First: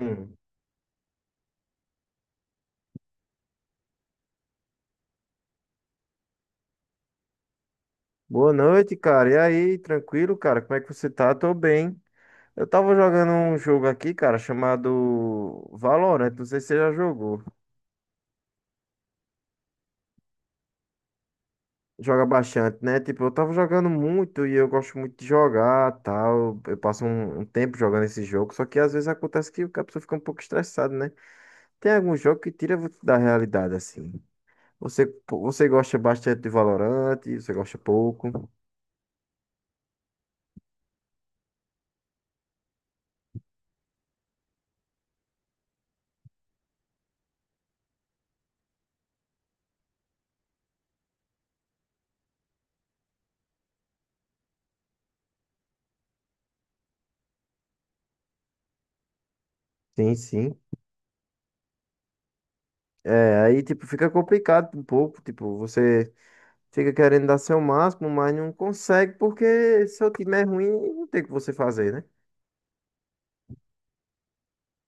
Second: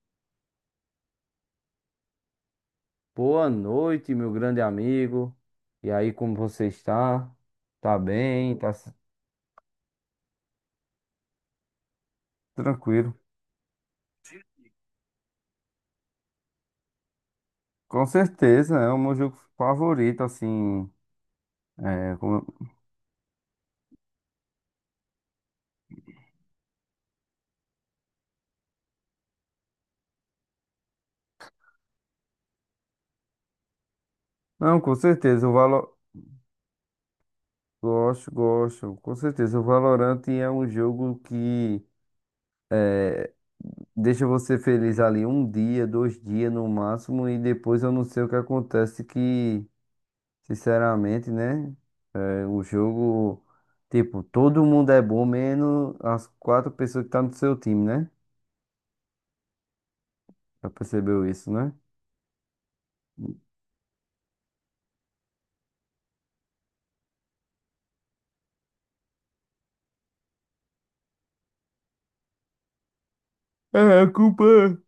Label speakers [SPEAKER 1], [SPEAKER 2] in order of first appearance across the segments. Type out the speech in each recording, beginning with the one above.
[SPEAKER 1] Hum.
[SPEAKER 2] Boa noite, meu grande amigo. E aí, como você está? Tá
[SPEAKER 1] Boa
[SPEAKER 2] bem?
[SPEAKER 1] noite, cara. E aí, tranquilo, cara? Como é que você tá? Tô bem. Eu tava
[SPEAKER 2] Tranquilo?
[SPEAKER 1] jogando um jogo aqui, cara, chamado Valorant. Não sei se você já jogou.
[SPEAKER 2] Com certeza, é o meu jogo favorito, assim. é,
[SPEAKER 1] Joga
[SPEAKER 2] como-
[SPEAKER 1] bastante, né? Tipo, eu tava jogando muito e eu gosto muito de jogar, tal. Eu passo um tempo jogando esse jogo, só que às vezes acontece que a pessoa fica um pouco estressada, né? Tem algum jogo que tira você da realidade, assim.
[SPEAKER 2] Não, com
[SPEAKER 1] Você,
[SPEAKER 2] certeza, o
[SPEAKER 1] você
[SPEAKER 2] Valor...
[SPEAKER 1] gosta bastante de Valorant, você gosta
[SPEAKER 2] Gosto,
[SPEAKER 1] pouco.
[SPEAKER 2] gosto. Com certeza, o Valorant é um jogo que deixa você feliz ali um dia, dois dias no máximo, e depois eu não sei o que acontece que, sinceramente, né? O jogo, tipo, todo mundo é bom, menos as quatro pessoas que tá no seu time, né?
[SPEAKER 1] Sim, sim.
[SPEAKER 2] Já percebeu isso, né?
[SPEAKER 1] É, aí, tipo, fica complicado um pouco, tipo, você fica querendo dar seu máximo, mas não consegue porque seu time é ruim e não tem o que você fazer, né?
[SPEAKER 2] É, a culpa.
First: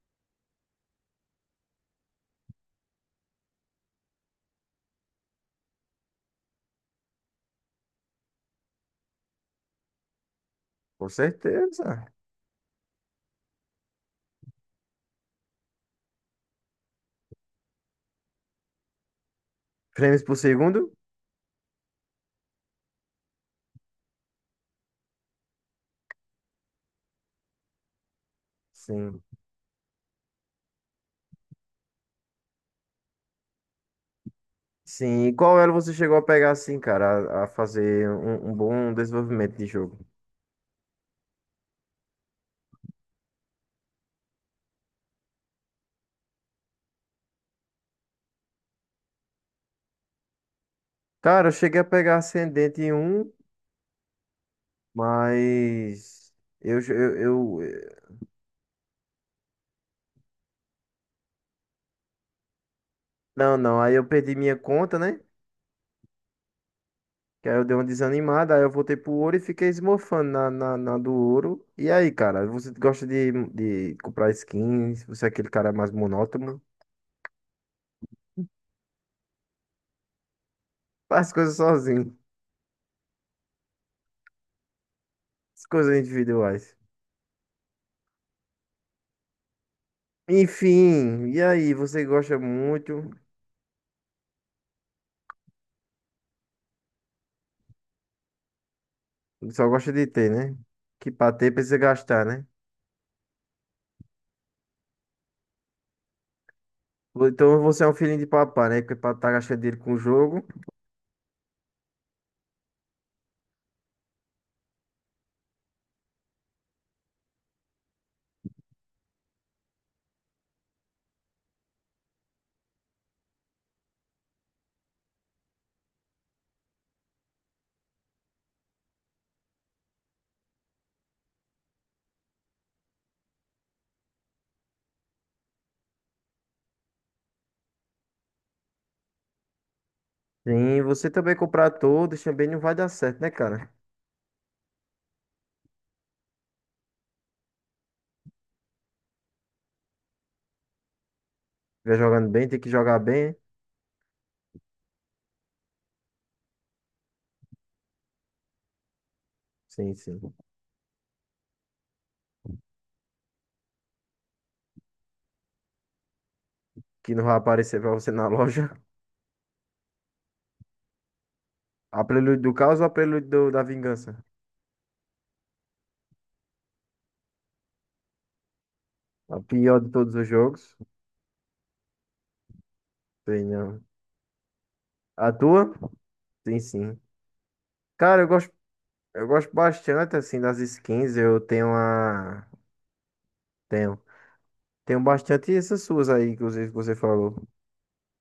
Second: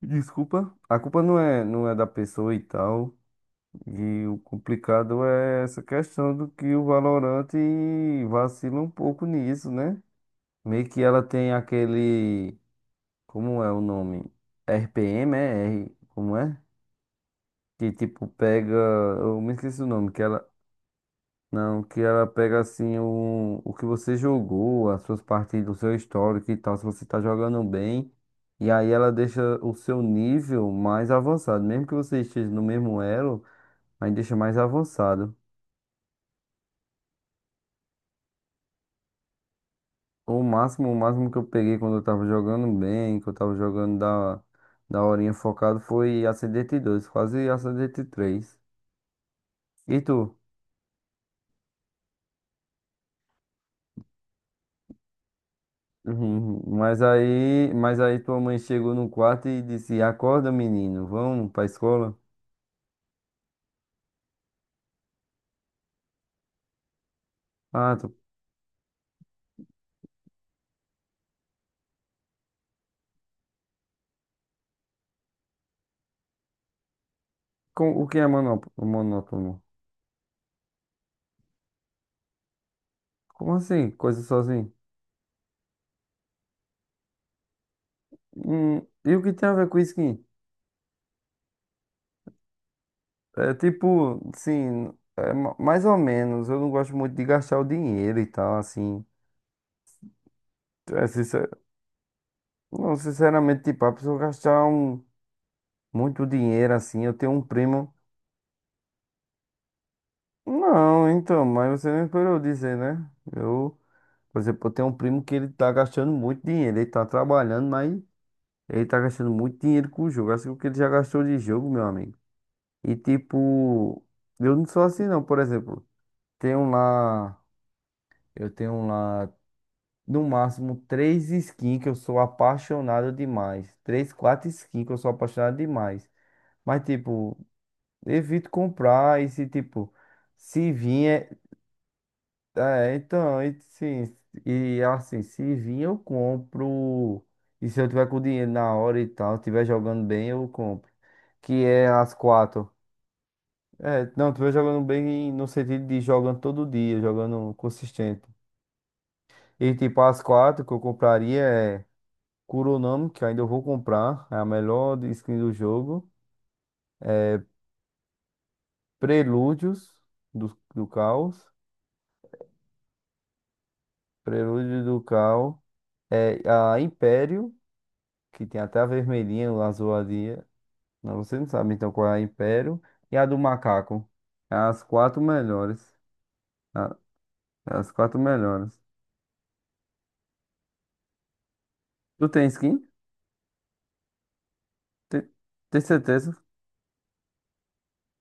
[SPEAKER 2] Desculpa. A culpa não é da pessoa e tal. E o complicado é essa questão do que o Valorant vacila um pouco nisso, né? Meio que
[SPEAKER 1] Com
[SPEAKER 2] ela tem
[SPEAKER 1] certeza.
[SPEAKER 2] aquele. Como é o nome? RPM, é? R, como é? Que tipo pega. Eu me esqueci o nome. Que
[SPEAKER 1] Frames por
[SPEAKER 2] ela
[SPEAKER 1] segundo?
[SPEAKER 2] Não, que ela pega assim o que você jogou, as suas partidas, o seu histórico e tal, se você tá jogando bem. E aí ela
[SPEAKER 1] Sim.
[SPEAKER 2] deixa o seu nível mais avançado. Mesmo que você esteja no mesmo elo, aí deixa mais
[SPEAKER 1] Sim. E
[SPEAKER 2] avançado.
[SPEAKER 1] qual elo você chegou a pegar assim, cara, a fazer um bom desenvolvimento de jogo?
[SPEAKER 2] O máximo que eu peguei quando eu tava jogando bem, que eu tava jogando da horinha focado, foi a Ascendente 2 quase a Ascendente três. E tu?
[SPEAKER 1] Cara, eu cheguei a pegar ascendente em um, mas
[SPEAKER 2] Uhum.
[SPEAKER 1] eu, eu,
[SPEAKER 2] Mas
[SPEAKER 1] eu-
[SPEAKER 2] aí tua mãe chegou no quarto e disse: Acorda, menino, vamos pra escola.
[SPEAKER 1] não, não. Aí eu perdi minha conta, né? Que aí eu dei uma
[SPEAKER 2] Ah, tô
[SPEAKER 1] desanimada, aí eu voltei pro ouro e fiquei esmorfando na, na, na do ouro. E aí, cara, você gosta de comprar skins? Você é aquele cara mais monótono?
[SPEAKER 2] O que é monótono?
[SPEAKER 1] Faz coisas sozinho,
[SPEAKER 2] Como assim? Coisa sozinho?
[SPEAKER 1] as coisas individuais.
[SPEAKER 2] Hum, e o que tem a ver com skin?
[SPEAKER 1] Enfim, e aí, você gosta muito,
[SPEAKER 2] É tipo, sim, é mais ou menos. Eu não gosto muito de gastar o dinheiro e tal, assim.
[SPEAKER 1] só gosta de ter, né?
[SPEAKER 2] É,
[SPEAKER 1] Que pra ter
[SPEAKER 2] sincer-
[SPEAKER 1] precisa gastar, né?
[SPEAKER 2] Não, sinceramente, tipo, a pessoa gastar muito dinheiro assim. Eu tenho um
[SPEAKER 1] Então você é
[SPEAKER 2] primo.
[SPEAKER 1] um filhinho de papai, né? Porque pra tá gastando dinheiro com o jogo.
[SPEAKER 2] Não, então, mas você não esperou eu dizer, né? Eu, por exemplo, eu tenho um primo que ele tá gastando muito dinheiro. Ele tá trabalhando, mas ele tá gastando muito dinheiro com o jogo. Assim, o que ele já gastou de jogo, meu amigo. E tipo, eu não sou assim não, por exemplo, tenho lá, eu tenho um lá no máximo três skins que eu sou apaixonado demais. Três, quatro skins que eu sou apaixonado demais. Mas tipo, evito comprar e se tipo, se
[SPEAKER 1] Sim,
[SPEAKER 2] vir
[SPEAKER 1] você também comprar todos também não vai dar
[SPEAKER 2] é,
[SPEAKER 1] certo, né,
[SPEAKER 2] então, e,
[SPEAKER 1] cara?
[SPEAKER 2] sim, e assim, se vir eu compro. E se eu tiver com dinheiro na hora e tal, estiver jogando bem, eu compro. Que é
[SPEAKER 1] Vai
[SPEAKER 2] as
[SPEAKER 1] jogando bem, tem que
[SPEAKER 2] quatro.
[SPEAKER 1] jogar bem.
[SPEAKER 2] É, não, tu vem jogando bem no sentido de jogando todo dia, jogando consistente. E
[SPEAKER 1] Sim,
[SPEAKER 2] tipo,
[SPEAKER 1] sim.
[SPEAKER 2] as quatro que eu compraria é Kuronami, que ainda eu vou comprar, é a skin do jogo.
[SPEAKER 1] Que não vai aparecer pra você na loja.
[SPEAKER 2] Prelúdios do Caos.
[SPEAKER 1] A Prelude do Caos ou a da Vingança?
[SPEAKER 2] Prelúdios do Caos. É a Império, que tem até a
[SPEAKER 1] A
[SPEAKER 2] vermelhinha, a
[SPEAKER 1] pior de todos os
[SPEAKER 2] azuladinha.
[SPEAKER 1] jogos?
[SPEAKER 2] Não, você não sabe então qual é a Império. E a do
[SPEAKER 1] Tem não.
[SPEAKER 2] Macaco. É as quatro
[SPEAKER 1] A tua?
[SPEAKER 2] melhores.
[SPEAKER 1] Tem
[SPEAKER 2] A-
[SPEAKER 1] sim.
[SPEAKER 2] é as quatro
[SPEAKER 1] Cara,
[SPEAKER 2] melhores.
[SPEAKER 1] eu gosto bastante assim das skins. Eu tenho
[SPEAKER 2] Tu
[SPEAKER 1] a.
[SPEAKER 2] tem skin?
[SPEAKER 1] Tenho. Tenho
[SPEAKER 2] Tem,
[SPEAKER 1] bastante
[SPEAKER 2] tem
[SPEAKER 1] essas suas aí,
[SPEAKER 2] certeza?
[SPEAKER 1] inclusive, que você falou.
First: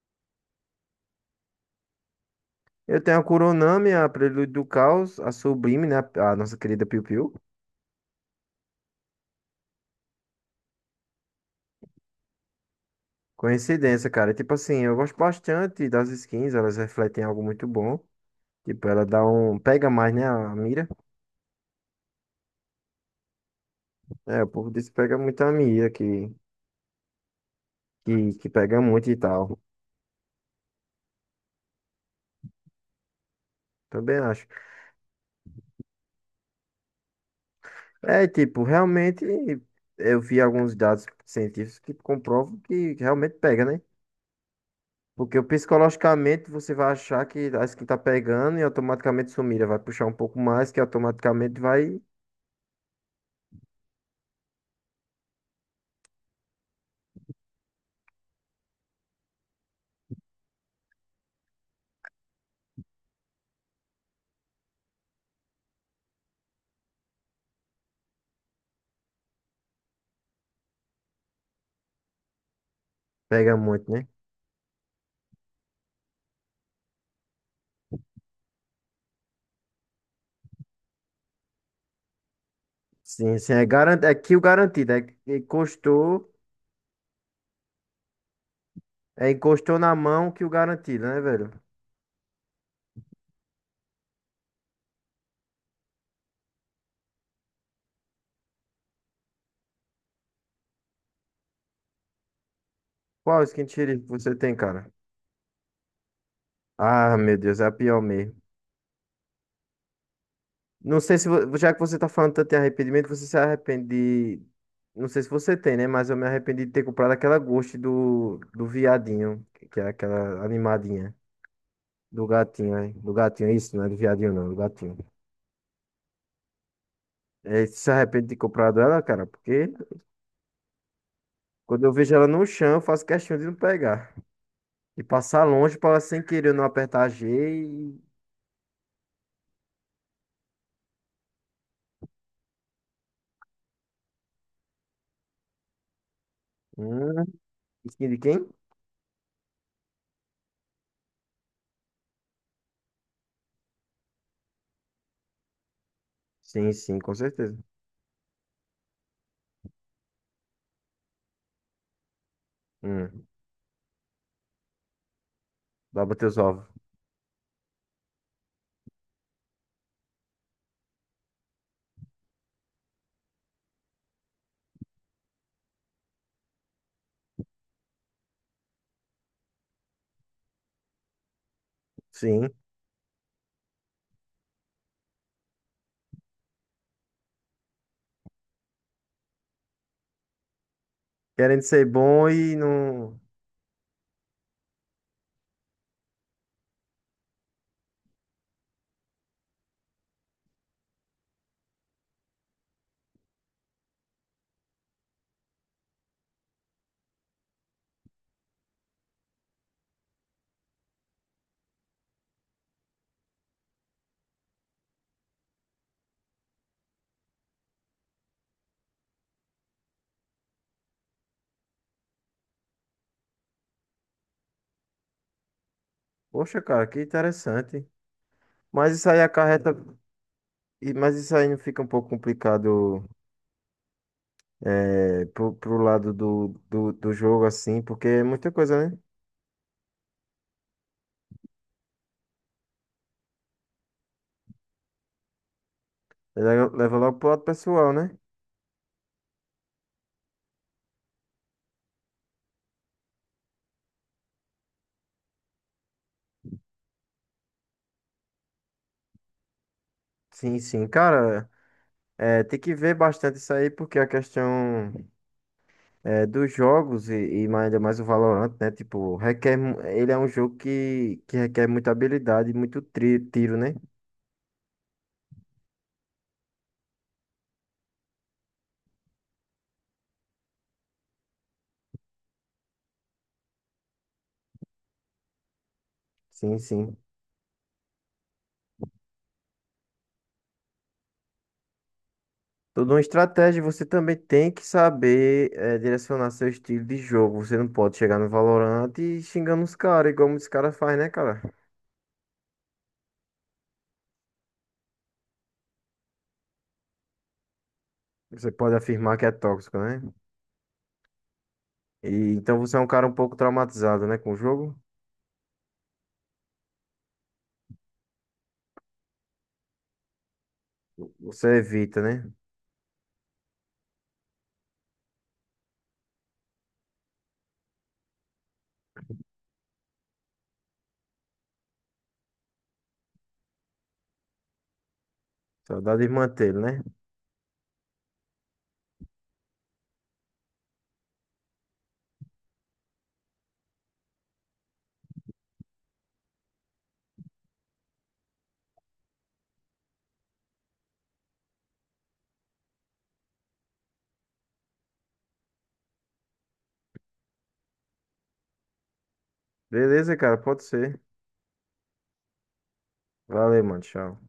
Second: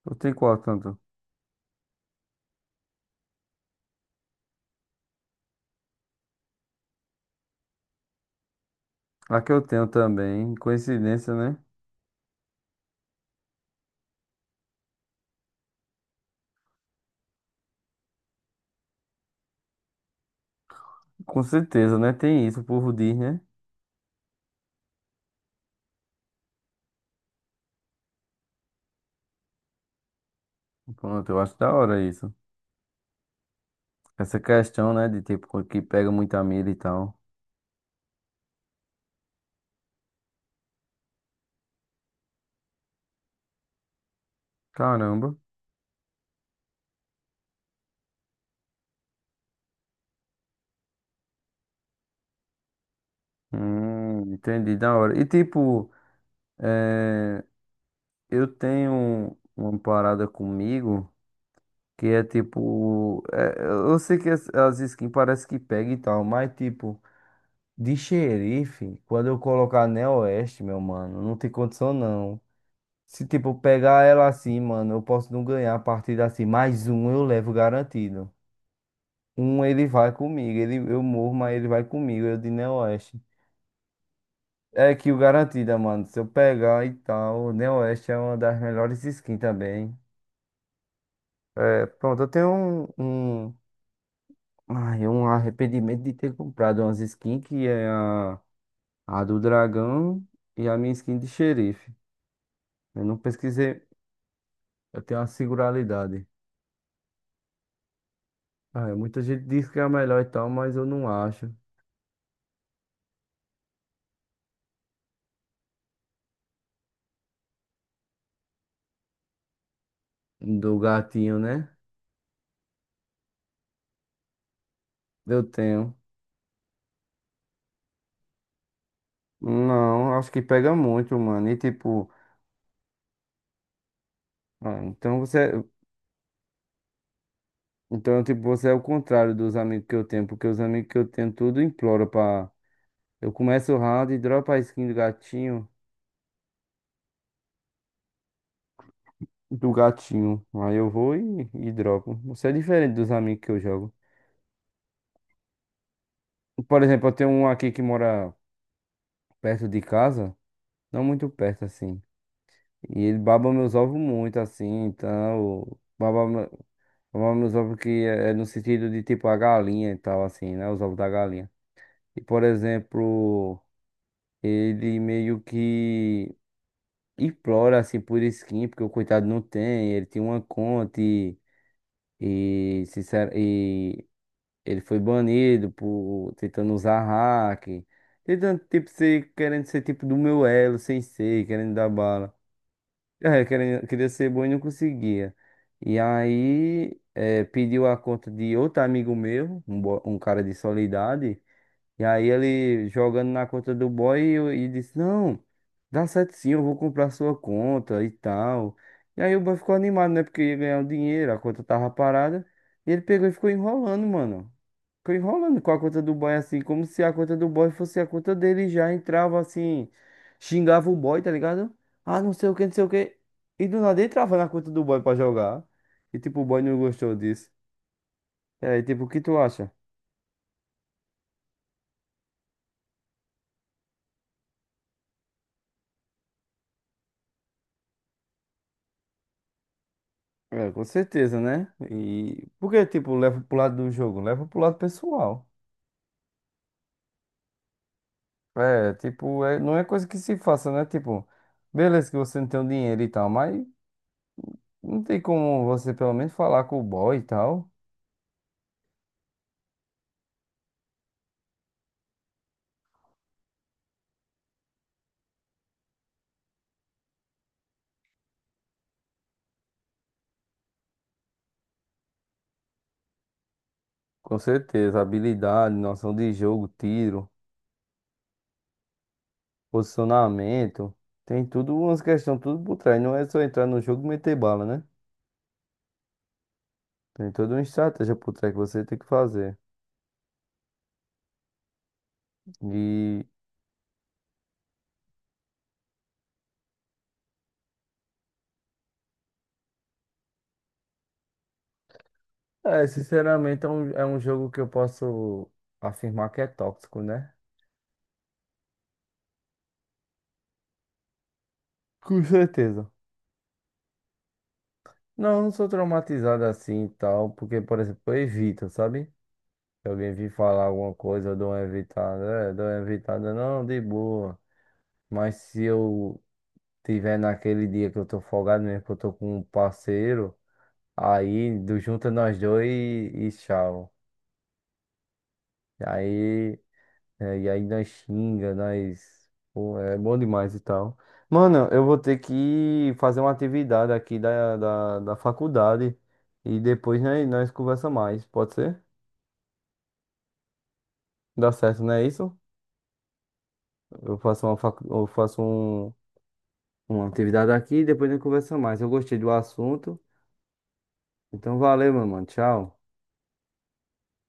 [SPEAKER 2] Eu tenho qual tanto?
[SPEAKER 1] Eu tenho a Kuronami, a Prelude do Caos, a Sublime, né? A nossa querida Piu Piu.
[SPEAKER 2] A que eu tenho também, coincidência, né?
[SPEAKER 1] Coincidência, cara. Tipo assim, eu gosto bastante das skins, elas refletem algo muito bom. Tipo, ela dá um. Pega mais, né? A mira.
[SPEAKER 2] Com certeza, né? Tem isso, o povo diz, né?
[SPEAKER 1] É, o povo disse que pega muito a mira, que. Que pega muito e tal.
[SPEAKER 2] Pronto, eu acho da hora isso.
[SPEAKER 1] Também
[SPEAKER 2] Essa
[SPEAKER 1] acho.
[SPEAKER 2] questão, né, de tipo, que pega muita milha e tal.
[SPEAKER 1] É, tipo, realmente eu vi alguns dados científicos que comprovam que realmente pega, né?
[SPEAKER 2] Caramba.
[SPEAKER 1] Porque o psicologicamente você vai achar que acho que tá pegando e automaticamente sumira, vai puxar um pouco mais que automaticamente vai
[SPEAKER 2] Entendi, da hora. E tipo, eu tenho uma parada comigo que é tipo. É, eu sei que as skins parece que pega e tal, mas tipo, de xerife, quando eu colocar Neo Oeste, meu mano, não tem condição não. Se, tipo,
[SPEAKER 1] pega muito,
[SPEAKER 2] pegar
[SPEAKER 1] né?
[SPEAKER 2] ela assim, mano, eu posso não ganhar a partida assim. Mais um eu levo garantido. Um ele vai comigo. Ele, eu morro, mas ele vai comigo. Eu de Neoeste.
[SPEAKER 1] Sim, sim, é garantido, é que o
[SPEAKER 2] É
[SPEAKER 1] garantido é
[SPEAKER 2] que
[SPEAKER 1] que
[SPEAKER 2] o garantida, mano. Se eu
[SPEAKER 1] encostou,
[SPEAKER 2] pegar e tal, o Neoeste é uma das melhores
[SPEAKER 1] é
[SPEAKER 2] skins
[SPEAKER 1] encostou na
[SPEAKER 2] também.
[SPEAKER 1] mão que o garantido, né, velho?
[SPEAKER 2] É, pronto, eu tenho um, um, ai, um arrependimento de ter comprado umas skins que é a do dragão e a minha skin de xerife. Eu não
[SPEAKER 1] Qual skin
[SPEAKER 2] pesquisei,
[SPEAKER 1] sheriff que você tem, cara?
[SPEAKER 2] eu tenho uma singularidade.
[SPEAKER 1] Ah, meu Deus, é a pior mesmo.
[SPEAKER 2] Ah, muita gente diz que é a melhor e tal, mas eu
[SPEAKER 1] Não
[SPEAKER 2] não
[SPEAKER 1] sei se,
[SPEAKER 2] acho.
[SPEAKER 1] já que você tá falando tanto em arrependimento, você se arrepende de... Não sei se você tem, né? Mas eu me arrependi de ter comprado aquela Ghost do viadinho, que é aquela
[SPEAKER 2] Do
[SPEAKER 1] animadinha.
[SPEAKER 2] gatinho, né?
[SPEAKER 1] Do gatinho, né? Do gatinho, é isso, não é do viadinho, não, do gatinho.
[SPEAKER 2] Eu tenho.
[SPEAKER 1] É, você se arrepende de ter comprado ela, cara? Porque
[SPEAKER 2] Não, acho que pega muito, mano. E
[SPEAKER 1] quando eu
[SPEAKER 2] tipo,
[SPEAKER 1] vejo ela no chão, eu faço questão de não pegar.
[SPEAKER 2] ah,
[SPEAKER 1] E
[SPEAKER 2] então
[SPEAKER 1] passar
[SPEAKER 2] você,
[SPEAKER 1] longe pra ela sem querer eu não apertar G e...
[SPEAKER 2] então tipo, você é o contrário dos amigos que eu tenho, porque os amigos que eu tenho tudo implora pra. Eu começo o round e dropo a skin do gatinho,
[SPEAKER 1] Hum, skin de quem?
[SPEAKER 2] do gatinho. Aí eu vou e dropo. Você é diferente dos amigos que eu jogo.
[SPEAKER 1] Sim,
[SPEAKER 2] Por
[SPEAKER 1] sim,
[SPEAKER 2] exemplo, eu
[SPEAKER 1] com
[SPEAKER 2] tenho um
[SPEAKER 1] certeza.
[SPEAKER 2] aqui que mora perto de casa, não muito perto assim. E ele
[SPEAKER 1] Hum,
[SPEAKER 2] baba meus ovos muito assim, então
[SPEAKER 1] dobra teus
[SPEAKER 2] baba.
[SPEAKER 1] ovos.
[SPEAKER 2] Mamamos nos ovos que é no sentido de tipo a galinha e tal, assim, né? Os ovos da galinha. E, por exemplo, ele meio que implora, assim, por skin, porque o coitado não tem, ele tinha uma conta
[SPEAKER 1] Sim.
[SPEAKER 2] sincero, e ele foi banido por tentando usar hack, tentando, tipo, ser, querendo ser tipo do meu elo, sem ser,
[SPEAKER 1] Querendo
[SPEAKER 2] querendo
[SPEAKER 1] ser
[SPEAKER 2] dar
[SPEAKER 1] bom
[SPEAKER 2] bala.
[SPEAKER 1] e não...
[SPEAKER 2] É, queria, queria ser bom e não conseguia. E aí, é, pediu a conta de outro amigo meu, um, um cara de Soledade. E aí, ele jogando na conta do boy e disse: Não, dá certo sim, eu vou comprar sua conta e tal. E aí, o boy ficou animado, né? Porque ia ganhar o dinheiro, a conta tava parada. E ele pegou e ficou enrolando, mano. Ficou enrolando com a conta do boy assim, como se a conta do boy fosse a conta dele e já entrava assim, xingava o boy, tá ligado? Ah, não sei o que, não sei o que. E do nada entrava na conta do boy pra jogar. E tipo, o boy
[SPEAKER 1] Poxa,
[SPEAKER 2] não
[SPEAKER 1] cara, que
[SPEAKER 2] gostou disso.
[SPEAKER 1] interessante.
[SPEAKER 2] É, e aí,
[SPEAKER 1] Mas
[SPEAKER 2] tipo, o
[SPEAKER 1] isso
[SPEAKER 2] que
[SPEAKER 1] aí
[SPEAKER 2] tu acha?
[SPEAKER 1] acarreta. Mas isso aí não fica um pouco complicado é, pro, pro lado do jogo, assim, porque é muita coisa, né?
[SPEAKER 2] É, com certeza, né? E porque, tipo, leva pro lado do jogo, leva pro lado pessoal.
[SPEAKER 1] Ele leva logo pro lado pessoal, né?
[SPEAKER 2] É, tipo, é, não é coisa que se faça, né? Tipo, beleza que você não tem o dinheiro e tal, mas não tem como você pelo menos falar com o boy e tal.
[SPEAKER 1] Sim, sim. Cara, é, tem que ver bastante isso aí, porque a questão é, dos jogos e mais, ainda mais o Valorant, né? Tipo, requer. Ele é um jogo que requer muita habilidade e muito tiro, né?
[SPEAKER 2] Com certeza, habilidade, noção de jogo, tiro, posicionamento, tem tudo umas questões, tudo por trás. Não é só entrar no jogo e meter bala, né?
[SPEAKER 1] Sim, sim.
[SPEAKER 2] Tem toda uma estratégia por trás que você tem que fazer.
[SPEAKER 1] Tudo uma
[SPEAKER 2] E,
[SPEAKER 1] estratégia, você também tem que saber eh, direcionar seu estilo de jogo. Você não pode chegar no Valorant e xingando os caras, igual muitos caras fazem, né, cara?
[SPEAKER 2] é, sinceramente, é um jogo que eu posso afirmar que é tóxico, né?
[SPEAKER 1] Você pode afirmar que é tóxico, né? E
[SPEAKER 2] Com
[SPEAKER 1] então você é um
[SPEAKER 2] certeza.
[SPEAKER 1] cara um pouco traumatizado, né, com o jogo.
[SPEAKER 2] Não, não sou traumatizado assim e tal, porque, por exemplo, eu evito, sabe? Se alguém vir falar alguma coisa, eu
[SPEAKER 1] Você
[SPEAKER 2] dou uma
[SPEAKER 1] evita,
[SPEAKER 2] evitada,
[SPEAKER 1] né?
[SPEAKER 2] é, dou uma evitada, não, de boa. Mas se eu tiver naquele dia que eu tô folgado mesmo, que eu tô com um parceiro, aí do junta nós dois e tchau. E
[SPEAKER 1] Saudade de
[SPEAKER 2] aí,
[SPEAKER 1] mantê-lo, né?
[SPEAKER 2] é, e aí nós xinga, nós. Pô, é bom demais e tal. Mano, eu vou ter que fazer uma atividade aqui da faculdade e depois nós conversa mais, pode ser? Dá certo, não é isso? Eu faço eu faço uma atividade aqui e depois nós conversa mais. Eu gostei do assunto.
[SPEAKER 1] Beleza, cara, pode ser.
[SPEAKER 2] Então valeu, meu mano. Tchau.
[SPEAKER 1] Valeu, mano, tchau.